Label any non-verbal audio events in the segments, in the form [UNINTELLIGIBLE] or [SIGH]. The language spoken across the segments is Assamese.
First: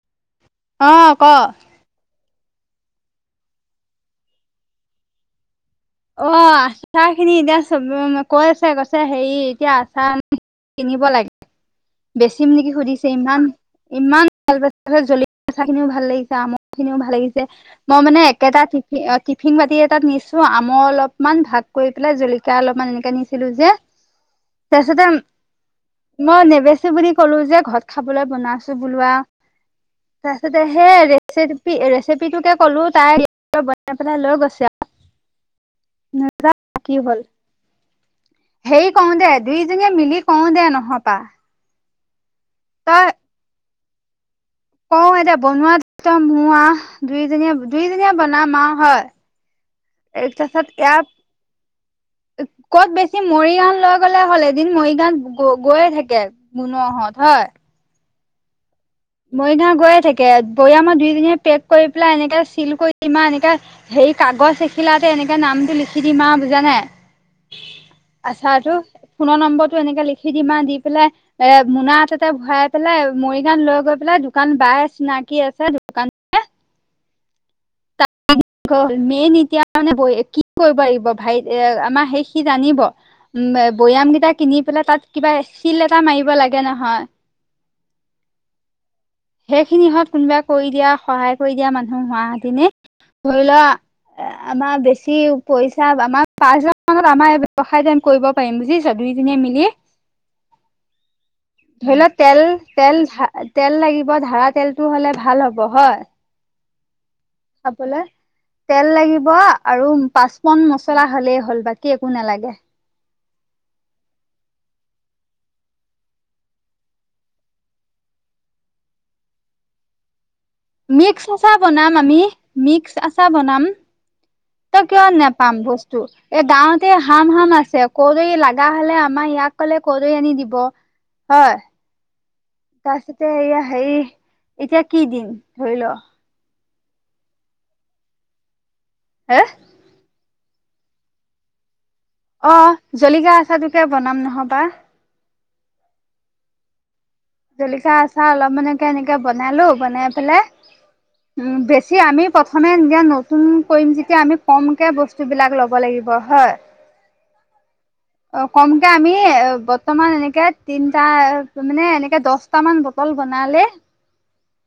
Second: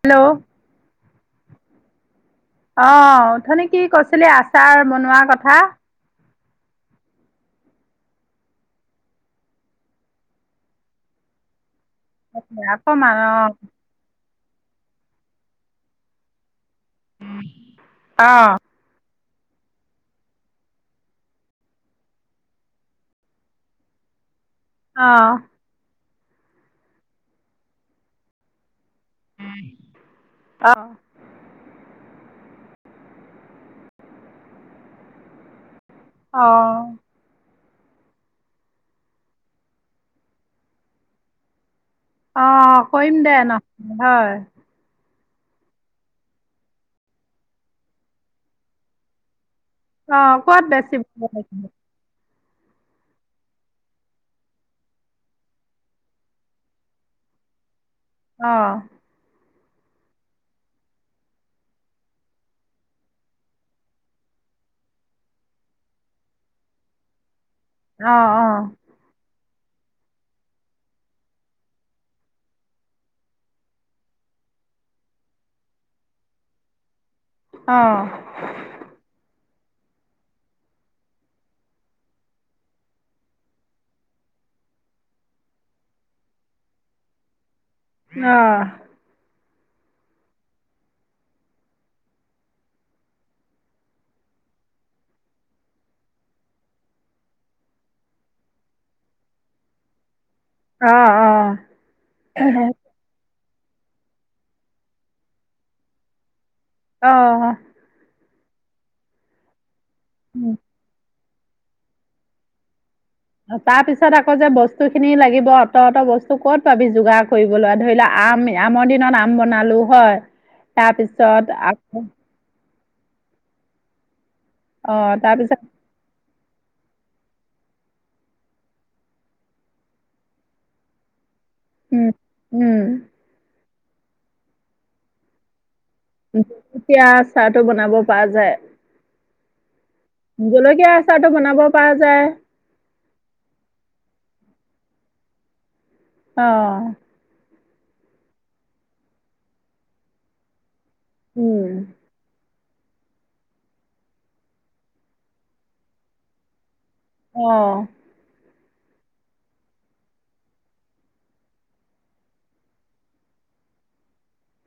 হেল্ল'। অ' ক? অ' উথনি কি কৈছিলি আচাৰ বনোৱা কথা? অ' আচাৰখিনি, এতিয়া চব কৈ আছে কৈছে হেৰি এতিয়া আচাৰ কিনিব লাগে। বেচিম নেকি সুধিছে, অকমান অ ইমান ইমান ভাল প জলচা খিনিও ভাল লাগিছে আমা খিনিও ভাল লাগিছে, মই মানে একেটা ঠিক? অ' টিফিন বাতি এটাত নিছোঁ, আমৰ অলপমান ভাগ কৰি পেলাই জলিকীয়া অলপমান এনেকা নিছিলো যে। অ তাৰপিছতে মই নেবেচো বুলি ক'লো যে ঘৰত খাবলৈ বনাইছোঁ। বলোৱা তাৰপিছতে অ সেই ৰে ৰেচিপিটোকে ক'লোঁ, তাই বনাই পনাই লৈ গৈছে আৰু। অ নাযায় থাকি গ'ল। হেৰি কওঁতে, দুইজনীয়ে মিলি কওঁতে নহয় পা। অ' কৰিম দে নহয়, হয়। কওঁ এতিয়া বনোৱাত একদম মো আ, দুইজনীয়া দুইজনীয়ে বনাম আৰু হয়। অ' ক'ত তাৰপিছত বেছিব ইয়াৰ লাগে? ক'ত বেছিম মৰিগান লৈ গ'লে হ'ল, এদিন মৰিগান গ গৈয়ে থাকে। মুনুৱাহত হয়। অ'। মৰিগাঁও গৈয়ে থাকে, বৰিয়া মই দুইজনীয়ে পেক কৰি পেলাই, এনেকে চিল কৰি দিমা এনেকে সেই কাগজ এখিলাতে এনেকে নামটো লিখি দিম আৰু বুজানে? অ অ আচাৰটো? ফোনৰ নম্বৰটো এনেকে লিখি দিম, দি পেলাই এ, মোনা হাততে ভৰাই পেলাই মৰিগাঁত লৈ গৈ পাই দোকান বাই চিনাকি আছে অ'। কল মেইন এতিয়াে কি কৰিব লাগিব, ভাই এ, আমাৰ সেই সি জানিব। উ, বৈয়ামকেইটা কিনি পেলাই তাত কিবা চিল এটা মাৰিব লাগে নহয়। অ'। সেইখিনিহত কোনোবা কৰি দিয়া, সহায় কৰি দিয়া মানুহ হোৱাহতিনে ধৰি লোৱা এ, আমাৰ বেছি পইচা আমাৰ পাঁচ হাজাৰ মানত আমাৰ ব্যৱসায় কৰিব পাৰিম বুজিছা দুইজনীয়ে মিলিয়ে [INAUDIBLE] অ অ অ ধৰি তেল তেল তেল লাগিব ধাৰা তেলতটো হ'লে ভাল হ'ব হয়। অ', খাবলৈ তেল লাগিব আৰু পাচ মন মছলা হলেই হ'ল বাকী একো নালাগে। তাৰ পিছত আকৌ যে বস্তু খিনি লাগিব অত অঁত বস্তু ক'ত পাবি যোগাৰ কৰিব লোৱা ধৰি লোৱা আম আমৰ দিনত আম বনালো হয়। মিক্স তাৰপিছত চচা বনাম আকৌ আমি মিক্স আচাৰ বনাম তই অ কিয় নোপাম তাৰপিছত বস্তু এ গাঁৱতে হাম হাম আছে কৈ লগা হলে আমাৰ ইয়াক কলে কৈ আনি দিব হয় উম উম, তাৰিছতে এয়া হে এতিয়া কি দিন ধৰি ল যেতিয়া চাহটো বনাব পৰা যায়। হা জলকীয়া আচাৰ টো বনাব পৰা যায় অ', জলিকীয়া আচটোকে বনাম নহবা অ' জলিকা আচাৰ অলপ মানেকে এনেকে বনালো বনাই পেলাই উম বেছি আমি প্ৰথ প্ৰথমেতিয়া নতুন কৰিম যেতিয়া আমি কমকে বস্তুবিলাক ল'ব লাগিব হয়। অ', অ', কমকে আমি বৰ্তমান এনেকে তিনটা মানে এ এ দহটামান বটল বনালে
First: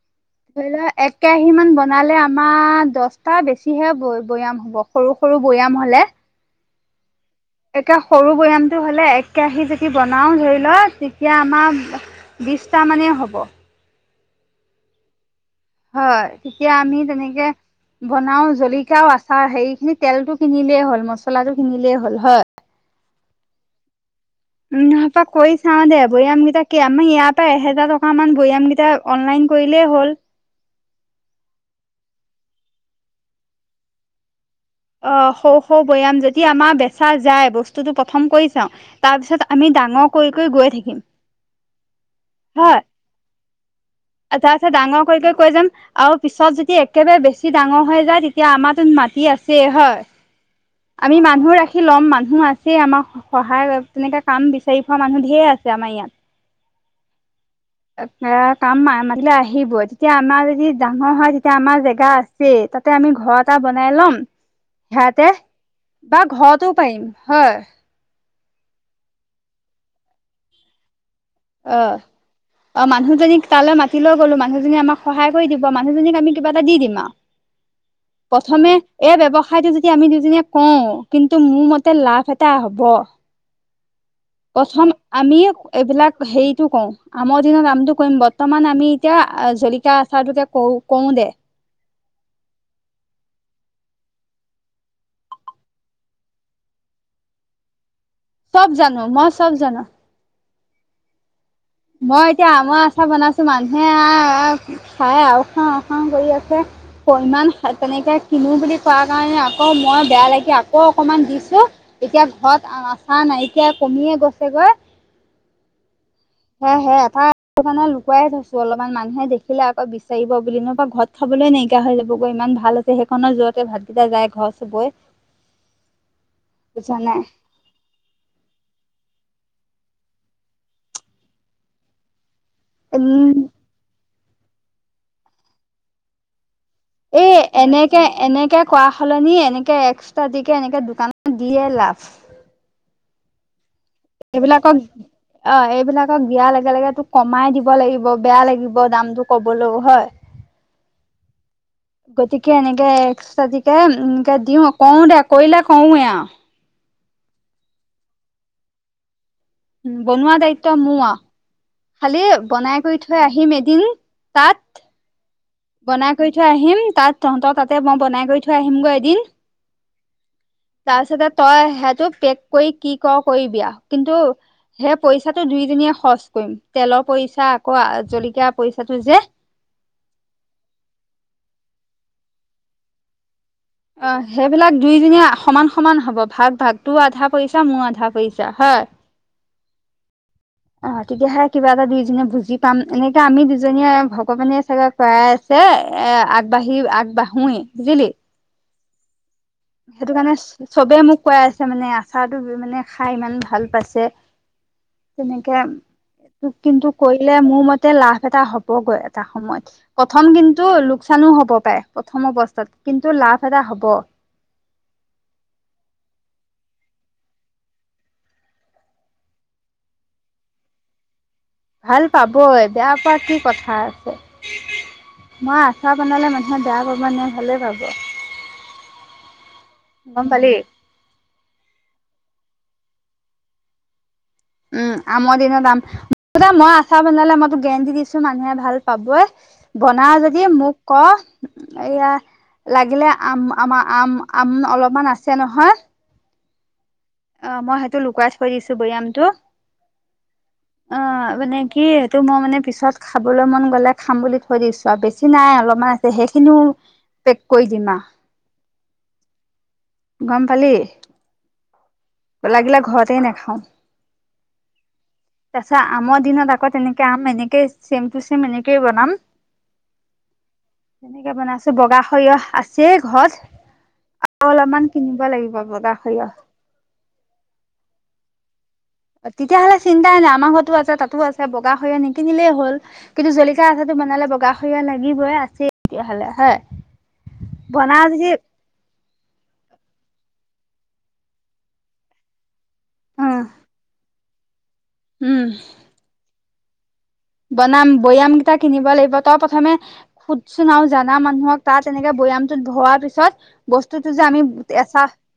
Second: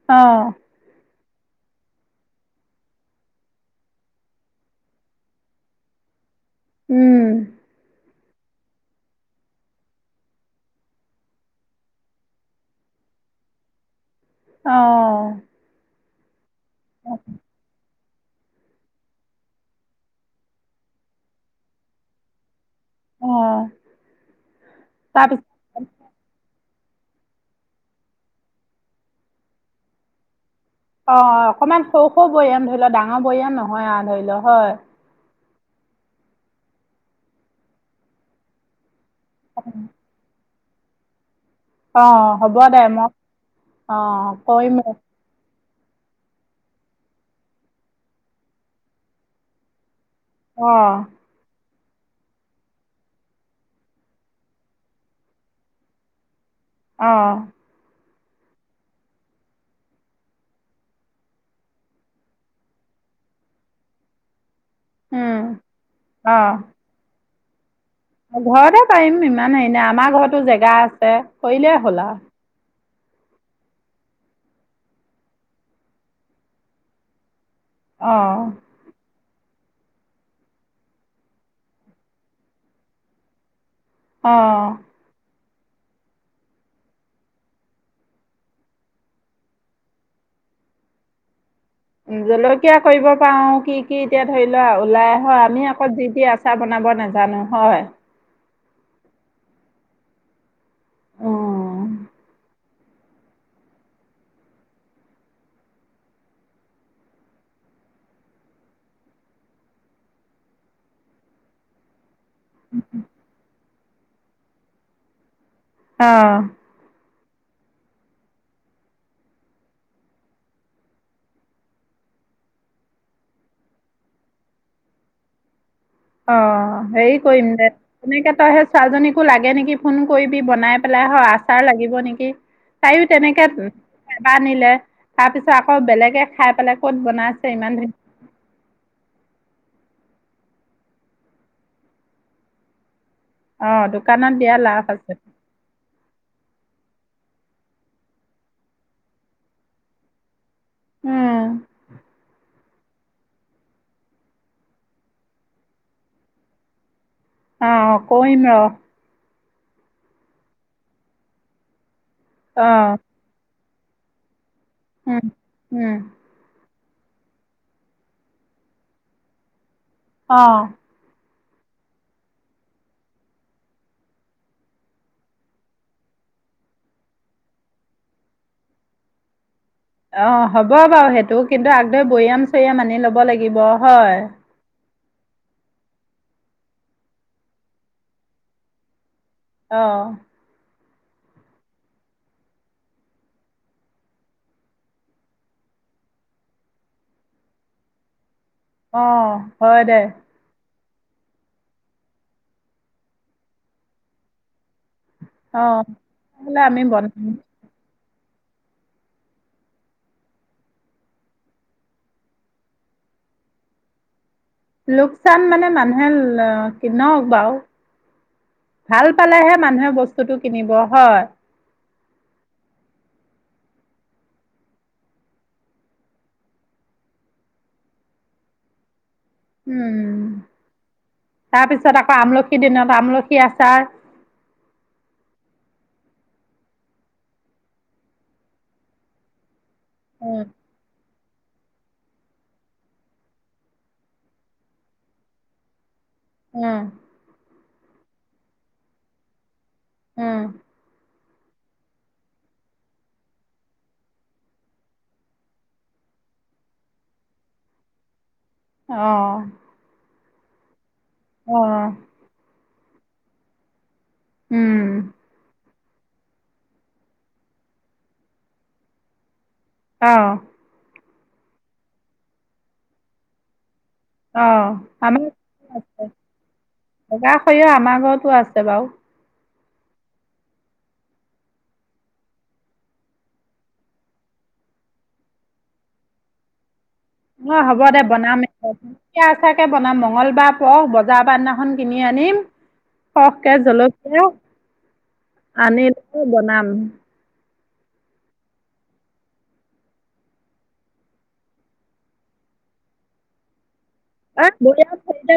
অ' ধৰি লওক এক কেৰাহী মমান বনালে আমাৰ দহটা বেছিহে ব বৈয়াম হ'ব সৰু সৰু বৈয়াম হলে উম একে সৰু বৈয়ামটো হ'লে এক কেৰাহি যেতিদি বনাও ধৰি লও তেতিয়া আমাৰ বিচটা মানেই হ'ব। অ', হয় তেতিয়া আমি তেনেকে বনাও জলিককাও আচাৰ হেৰি খিনি তেলতটো কিনিলেই হ'ল মছলাটো কিনিলেই হ'ল হয়। অ', [UNINTELLIGIBLE] চা তাৰপিছত দে বৈয়াম কেইটা কি আমাৰ ইয়াৰ পৰা এহেজাৰ টকা মান বৈয়ামকেইটা অনলাইন কৰিলেই হ'ল। অ', অকমান সৌ সৌ বৈয়ান ধৰি লোৱা ডাঙৰ বৈয়ান নহয় আৰু ধৰি লও হয়। অ', সৌ সৌ বৈয়াম যদি আমাৰ বেচা যায় বস্তুটো প্ৰথম কৰি চাও তাৰ পিছত আমি ডাঙৰ কৰি কৰি গৈ থাকিম। অ', হ'ব দে হয় মই অ', আচ্ছা আচ্ছা কৰিম ডাঙৰ কৰি কৈ কৈ যাম। আৰু পিছত যদি একেবাৰে বেছি ডাঙৰ হৈ যায় তেতিয়া আমাৰো মাটি আছে হয়। অ' আমি মানুহ ৰাখি ল'ম মানুহ আছেই আমাক সহায় তেনেককা কাম বিচাৰি পোৱা মানুহ ধঢেৰ আছে আমাৰ ইয়াত অ' কাম মতিলে আহিব তেতিয়া আমাৰ যদি ডাঙৰ হয় তেতিয়া আমাৰ জেগা আছে তাতে আমি ঘৰ এটা বনাই ল'ম। সিহতে উম, বা অ', ঘৰৰতো পাৰিম হয় ঘৰতে পাৰিম ইমান হেৰি নাই আমাৰ ঘৰতো জেগা আছে কৰিলেই আহ, হ'ল আৰু। অ', মুহজনী তালৈ মাতি লৈ গ'লো, মানুহজনী আমাক সহায় কৰি দিব, মানুহজনীক আমি কিবা এটা দিম আৰু অ', প্ৰথমে, এই, ব্যৱসায়টো যদি আমি দুজনে কওঁ কিন্তু মোৰ মতে লাভ এটা হব। অ'। প্ৰথম, আমি এইবিলাক হেৰিতটো কওঁ। আমৰ দিনত আমটো কৰিম, বৰ্তমান আমি এতিয়া জলিকীয়া আচাৰটোোকে কৰো কৰো দে। জলকীয়া কৰিব পাৰও, কি, কি, এতিয়া ধৰি লোৱা ওলাই আহ আমি আকৌ যি দি আছো- চাহ, বনাব নাজানো হয়। সব জানো, মই সব জানো। উম মই, এতিয়া আমৰ আচাৰ বনাইছো, মানুহে আহ খাই, আৰু খাং উ খাং কৰি আছে। ইমান তেনেকে কিনো বুলি কোৱা কাৰণে, আকৌ মই বেয়া লাগে আকৌ অকমান দিছো। এতিয়া ঘৰত আচাৰ নাইকিয়া কমিয়ে গৈছেগৈ অ' সেয়েহে এটো কাৰনে, লুকুৱাই থৈছো অলপমান মানুহে দেখিলে আকৌ বিচাৰিব বুলি নহবা ঘৰত খাবলৈ নাইকিয়া হৈ যাবগৈ, ইমান ভাল আছে সেইখনৰ জুৰতে ভাতকেইটা যাই ঘৰ বৈ আহ সেই কৰিম দে এনেকে তই সেই ছোৱালীজনীকো লাগে নেকি, ফোন কৰিবি বনাই পেলাই হয় আচাৰ লাগিব নেকি তায় ও তেনেকে উম এবাৰ নিলে, তাৰ পিছত আকৌ বেলেগে খাই পেলাই ক'ত এ বনাইছে ইমান ধুনীয়া এনেকে এনেকে কৰা হলনি, এনেকে এক্সট্ৰা দিকে এনেকে দোকানত দিয়ে লাভ অ', দোকানত দিয়া এইবিলাকক লাভ আছে অ' এইবিলাকক দিয়াৰ লগে লগে, তোক কমাই দিব লাগিব বেয়া লাগিব, দামতটো কবলৈও হয়- [INAUDIBLE] উম গতি [INAUDIBLE] এনেকে এক্সট্ৰাটিকে এনেকে দিওঁ কৰো, দে কৰিলে কৰওঁৱে আৰু অ', কৰিম ৰহ বনোৱা দায়িত্ব মোৰ আহ, খালি বনাই অ', কৰি থৈ আহিম এদিন তাত উম উম বনাই কৰি থৈ আহিম, তাত তহঁতৰ তাতে মই বনাই কৰি থৈ আহিম গৈ এদিন অ', তাৰপিছতে, তই সেইটো পেক কৰি কি কৰ কৰিবি, আৰু কিন্তু সেই পইচাটো দুইজনীয়ে খৰচ কৰিম, তেলৰ পইচা আকৌ জলকীয়া পইচাটো যে- অ' হ'ব বাৰু সেইটো কিন্তু আগতে বৈয়াম চৈয়াম আানি লব লাগিব হয় অ', সেইবিলাক দুয়োজনীয়ে সমান সমান হ'ব, ভাগ, ভাগ, তোৰ আধা পইচা মোৰ আধা পইচা হয়। অ', অ' তেতিয়াহে কিবা এটা দুইজনীয়ে বুজি পাম এনেকে আমি দুজনীয়ে ভগৱানে চাগে খৰাই আছে এ আগবাঢ়ি আগবাঢ়োৱে বুজিলি অ' হয় দে সেইটো কাৰণে চবে মোক কয় আছে মানে, আচাৰটো মানে খাই ইমান ভাল পাইছে তেনেকে, অ তোক বোলে আমি কিন্তু বনাম কৰিলে মোৰ মতে লাভ এটা হ'বগৈ এটা সময়ত প্ৰথম, কিন্তু লোকচানো হব পাৰে, প্ৰথম অৱস্থাত কিন্তু লাভ এটা হব। লোকচান মানে, মানুহে কিনক বাৰু ভাল পালেহে, মানুহে বস্তুটো কিনিব হয় ভাল পাবই, বেয়া পোৱা কি কথা আছে মই, আচাৰ বনালে মানুহে বেয়া পাব নে ভালে পাব। [INAUDIBLE] গম পালি তাৰপিছত, আকৌ আমলখি দিনত আমলখি আচাৰ উম, আমৰ দিনত আম। মুঠতে মই আছাৰ বনালে মই তোক গেৰেণ্টি দিছোঁ মানুহে ভাল পাবয়ে। বনাও উম যদি মোক কৰ। এয়া লাগিলে আম আমাৰ আম আম অলপমান আছে নহয়। উম। অ' মই সেইটো লুকুৱাই থৈ দিছোঁ বৈয়ামটো। উম। অ' মানে কি এইটো মই মানে পিছত খাবলৈ মন গ'লে খাম বুলি থৈ দিছোঁ আৰু বেছি নাই অলপমান হেইখিনিও পেক কৰি দিম আ। অ' গ'ম পালি। অ' লাগিলে ঘৰতেই নাখাওঁ। উম। তাৰপাছত আমৰ দিনত আকৌ তেনেকে আম এনেকে চেম টু চেম এনেকেয় বনাম। অ' তেনেকে বনাইছোঁ বগা সৰিয়হ আছেই ঘৰত। অ আৰু অলপমান কিনিব আমাৰ লাগিব বগা আছে সৰিয়হ। বগা সৰিয়হ আমাৰ ঘৰতো আছে বাৰু। তেতিয়াহ'লে চিন্তাই নাই। আমাৰ ঘৰতো আছে, তাতো আছে, বগা সৰিয়হ নিকিনিলেই হ'ল। কিন্তু জলিকীয়া আছাৰটো বনালে বগা সৰিয়হ লাগিবই আছে তেতিয়াহ'লে হয়। অ' হ'ব দে বনাও যদি বনাম জলকীয়া আছাৰকে বনাম মঙগলবাৰ পৰক বজাৰ বাৰ দিনাখন কিনি আনিম। উম, সৰহকে জলকীয়া উম, আনিলৈয় বনাম। বনাম, বৈয়াম কেইটা কিনিব লাগিব তই প্ৰথমে সুধ চোন আৰু জানা মানুহক তাত এনেকে বৈয়ামটোত ভোৱাৰ পিছত বস্তুতটো যে আমি এই বৈয়াম এচাহ হেৰিতে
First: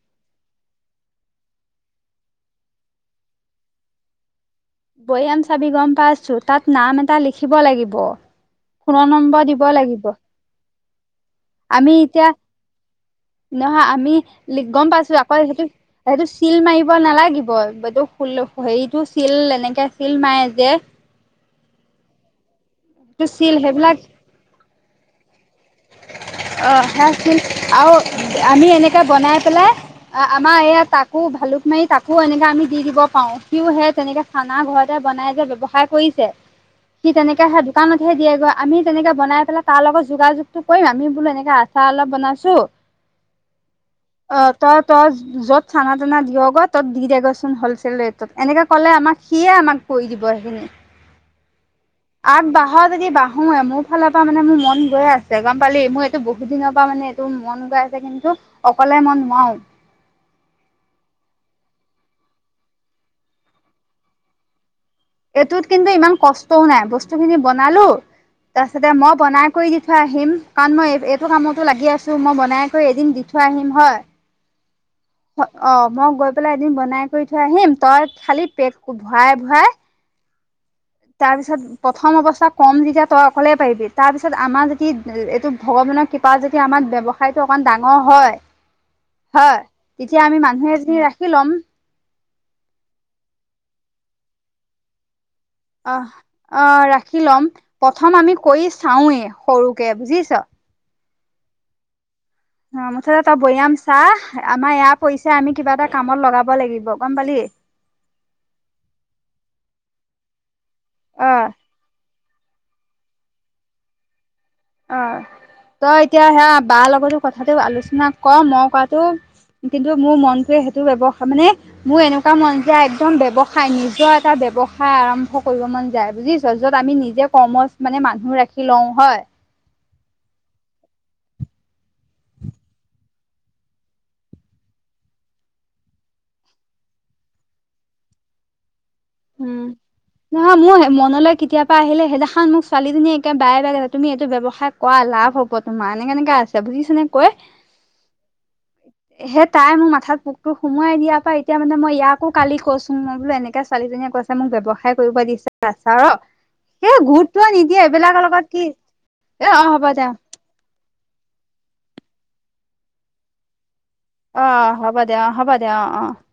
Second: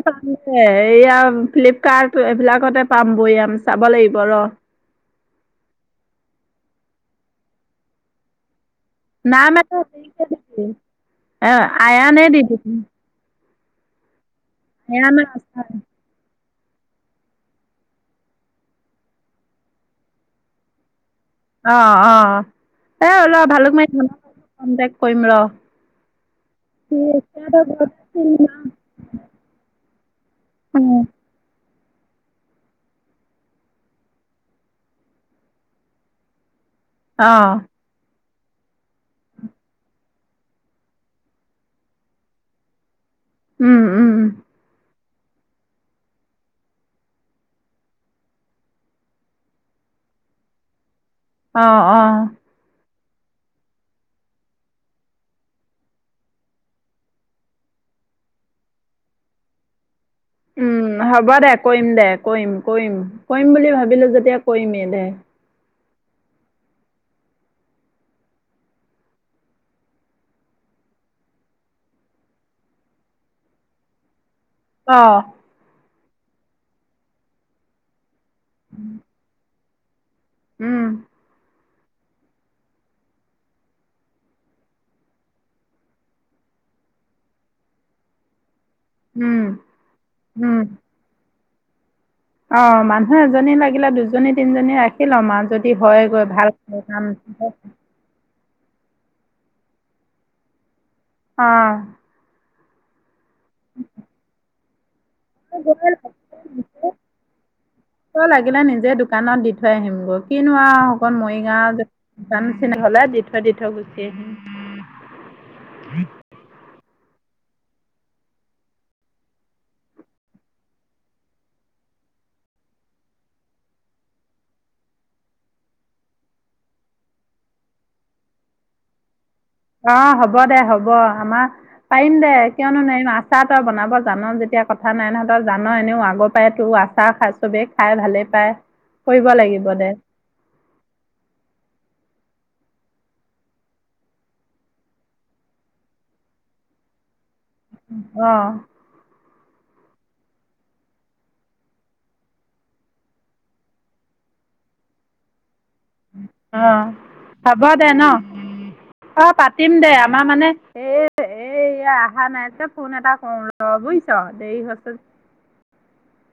এইয়া ফ্লিপকাৰ্ট এইবিলাকতে পাম বৈয়াম চাব লাগিব ৰহ। বৈয়াম চাবি গ'ম পাইছোঁ তাত নাম এটা লিখিব লাগিব। ফোনৰ নম্বৰ নাম দিব এটা লাগিব। হেৰিকে দিবি এ আমি আয়ানে এতিয়া দি দিবি নহয় আমি গ'ম পাইছোঁ। আয়ানা আকৌ সেইটো আচাৰ সেইটো চিল মাৰিব নালাগিব, এইটো হেৰিতটো চিল এনেকে চিল মাৰে যে। অ' অ' এই সেইটো ৰহ চিল ভালুক সেইবিলাক মাৰি ধনকে কণ্টেক্ট কৰিম ৰহ। অ' সেইয়া ছিল আৰু ঘৰতে চিনি আমি এনেকে বনাই পেলাই। আমাৰ এইয়া পাওঁ। তাকো ভালুক মাৰি তাকো। তাকো এনেকে আমি দি দিব পাৰোঁ, সিও সেই তেনেকে চানা ঘৰতে বনাই যে ব্যৱসায় কৰিছে। সি অ তেনেকে দোকানতহে দিয়েগৈ, আমি তেনেকে বনাই পেলাই তাৰ লগত যোগাযোগ টো কৰিম আমি বোলো এনেকে আছাৰ অলপ বনাইছো, উম উম অ' তই তই য'ত চানা টানা দিয়গে তত দি দিদেগৈচোন হ'লচেল ৰেটত এনেকে ক'লে আমাক সিয়ে আমাক কৰি দিব সেইখিনি। অ' অ' তাত বাঁহৰ যদি বাহোই মোৰ ফালৰ পৰা মানে মোৰ মন গৈয়ে আছে, গ'ম পালি মোৰ এইটো বহুত দিনৰ পৰা মানে মন গৈ আছে, কিন্তু অকলে মই নোৱাৰোঁ। উম, হ'ব দে কৰিম দে, কৰিম কৰিম কৰিম বুলি ভাবিলো যেতিয়া কৰিমেই দে। এইটোত কিন্তু ইমান কষ্টও নাই বস্তু খিনি বনালো। তাৰ পিছতে মই বনাই কৰি দি থৈ আহিম। কাৰণ মই এইটো কামতো লাগি আছোঁ। মই বনাই কৰি এদিন দি থয় থয় আহিম হয়। অ' অ' মই গৈ পেলাই এদিন বনাই কৰি থয় আহিম। তই খালি পেক ভৰাই ভৰাই উম তাৰপিছত। প্ৰথম অৱস্থা কম যেতিয়া তই অকলেই পাৰিবি, তাৰপিছত আমাৰ যদি এইটো ভগৱানৰ কৃপা যদি আমাৰ ব্যৱসায়টো অকণমান ডাঙৰ হয়। উম। যেতিয়া আমি উম মানুহ এজন ৰাখি ল'ম। অ', মানুহ এজনী লাগিলে দুজনী তিনজনী ৰাখি লম আৰু যদি আহ হয় গৈ ভাল আহ কাম ৰাখি ল'ম প্ৰথম আমি কৰি চাওৱেই সৰুকে বুজিছ। অ'। অ', মুঠতে তই বৈাআম চা আমাৰ এয়া পইচা আমি কিবা এটা কামত লগাব লাগিব গম পালি। ত লাগিলে নিজে দোকানত দি থৈ আহিম গৈ কিনো আৰু অকল অ মৰিগাঁও যে [UNINTELLIGIBLE] দি থৈ দি থৈ গুচি আহিম। অ', তই এতিয়া সেয়া বাৰ লগতো কথাটো আলোচনা কৰ মই কৰাটো। কিন্তু মোৰ মনটোৱে সেইটো ব্যৱসায় মানে মোৰ এনেকুৱা মন যায় একদম ব্য়ৱসায় নিজৰ এটা ব্য্ৱসায় আৰম্ভ কৰিব মন যায় বুজিছ। যত আমি নিজে কৰ্মচ মানে মানুহ ৰাখি লওঁ হয়। অ', হ'ব দে হ'ব আমাৰ পাৰিম দে কিয়নো নাৰিম আচাৰ তই বনাব জান যেতিয়া কথা নাই নহঁতৰ জ এনেও আগৰ পৰাাই তোৰ আচ ৰ খাই চবে খাই ভালে পায় কৰিব উম। লাগিব দে। নহয় মোৰ মনলৈ কেতিয়াবা আহিলে সেইদিনাখন মোক ছোৱালীজনী একে বায়ে বাৰে তুমি এইটো ব্যৱসায় কৰা লাভ হ'ব তোমাৰ এনেক কে এনেকাে আছে বুজিছ নে কৈ। অ'। হে তাই মোৰ মাথাত পোকটো সোমোৱাই দিয়াৰ পৰা এতিয়া মানে মই ইয়াকো কালি কৈছো মই বোলো এনেকে ছোৱালিজনীয়ে কৈছে মোক ব্যৱসায় কৰিব দিছে। আচাৰৰ অ সেই গুৰুত্ব হ'ব নিদিয়ে দে ন এইবিলাকৰ লগত কি অ', পাতিম দে আমাৰ মানে এ এ অহা নাই যে ফোন এটা কৰো অ', বুজিছো অ দেৰি হৈছে যে। হ'ব হব। অ', অ'।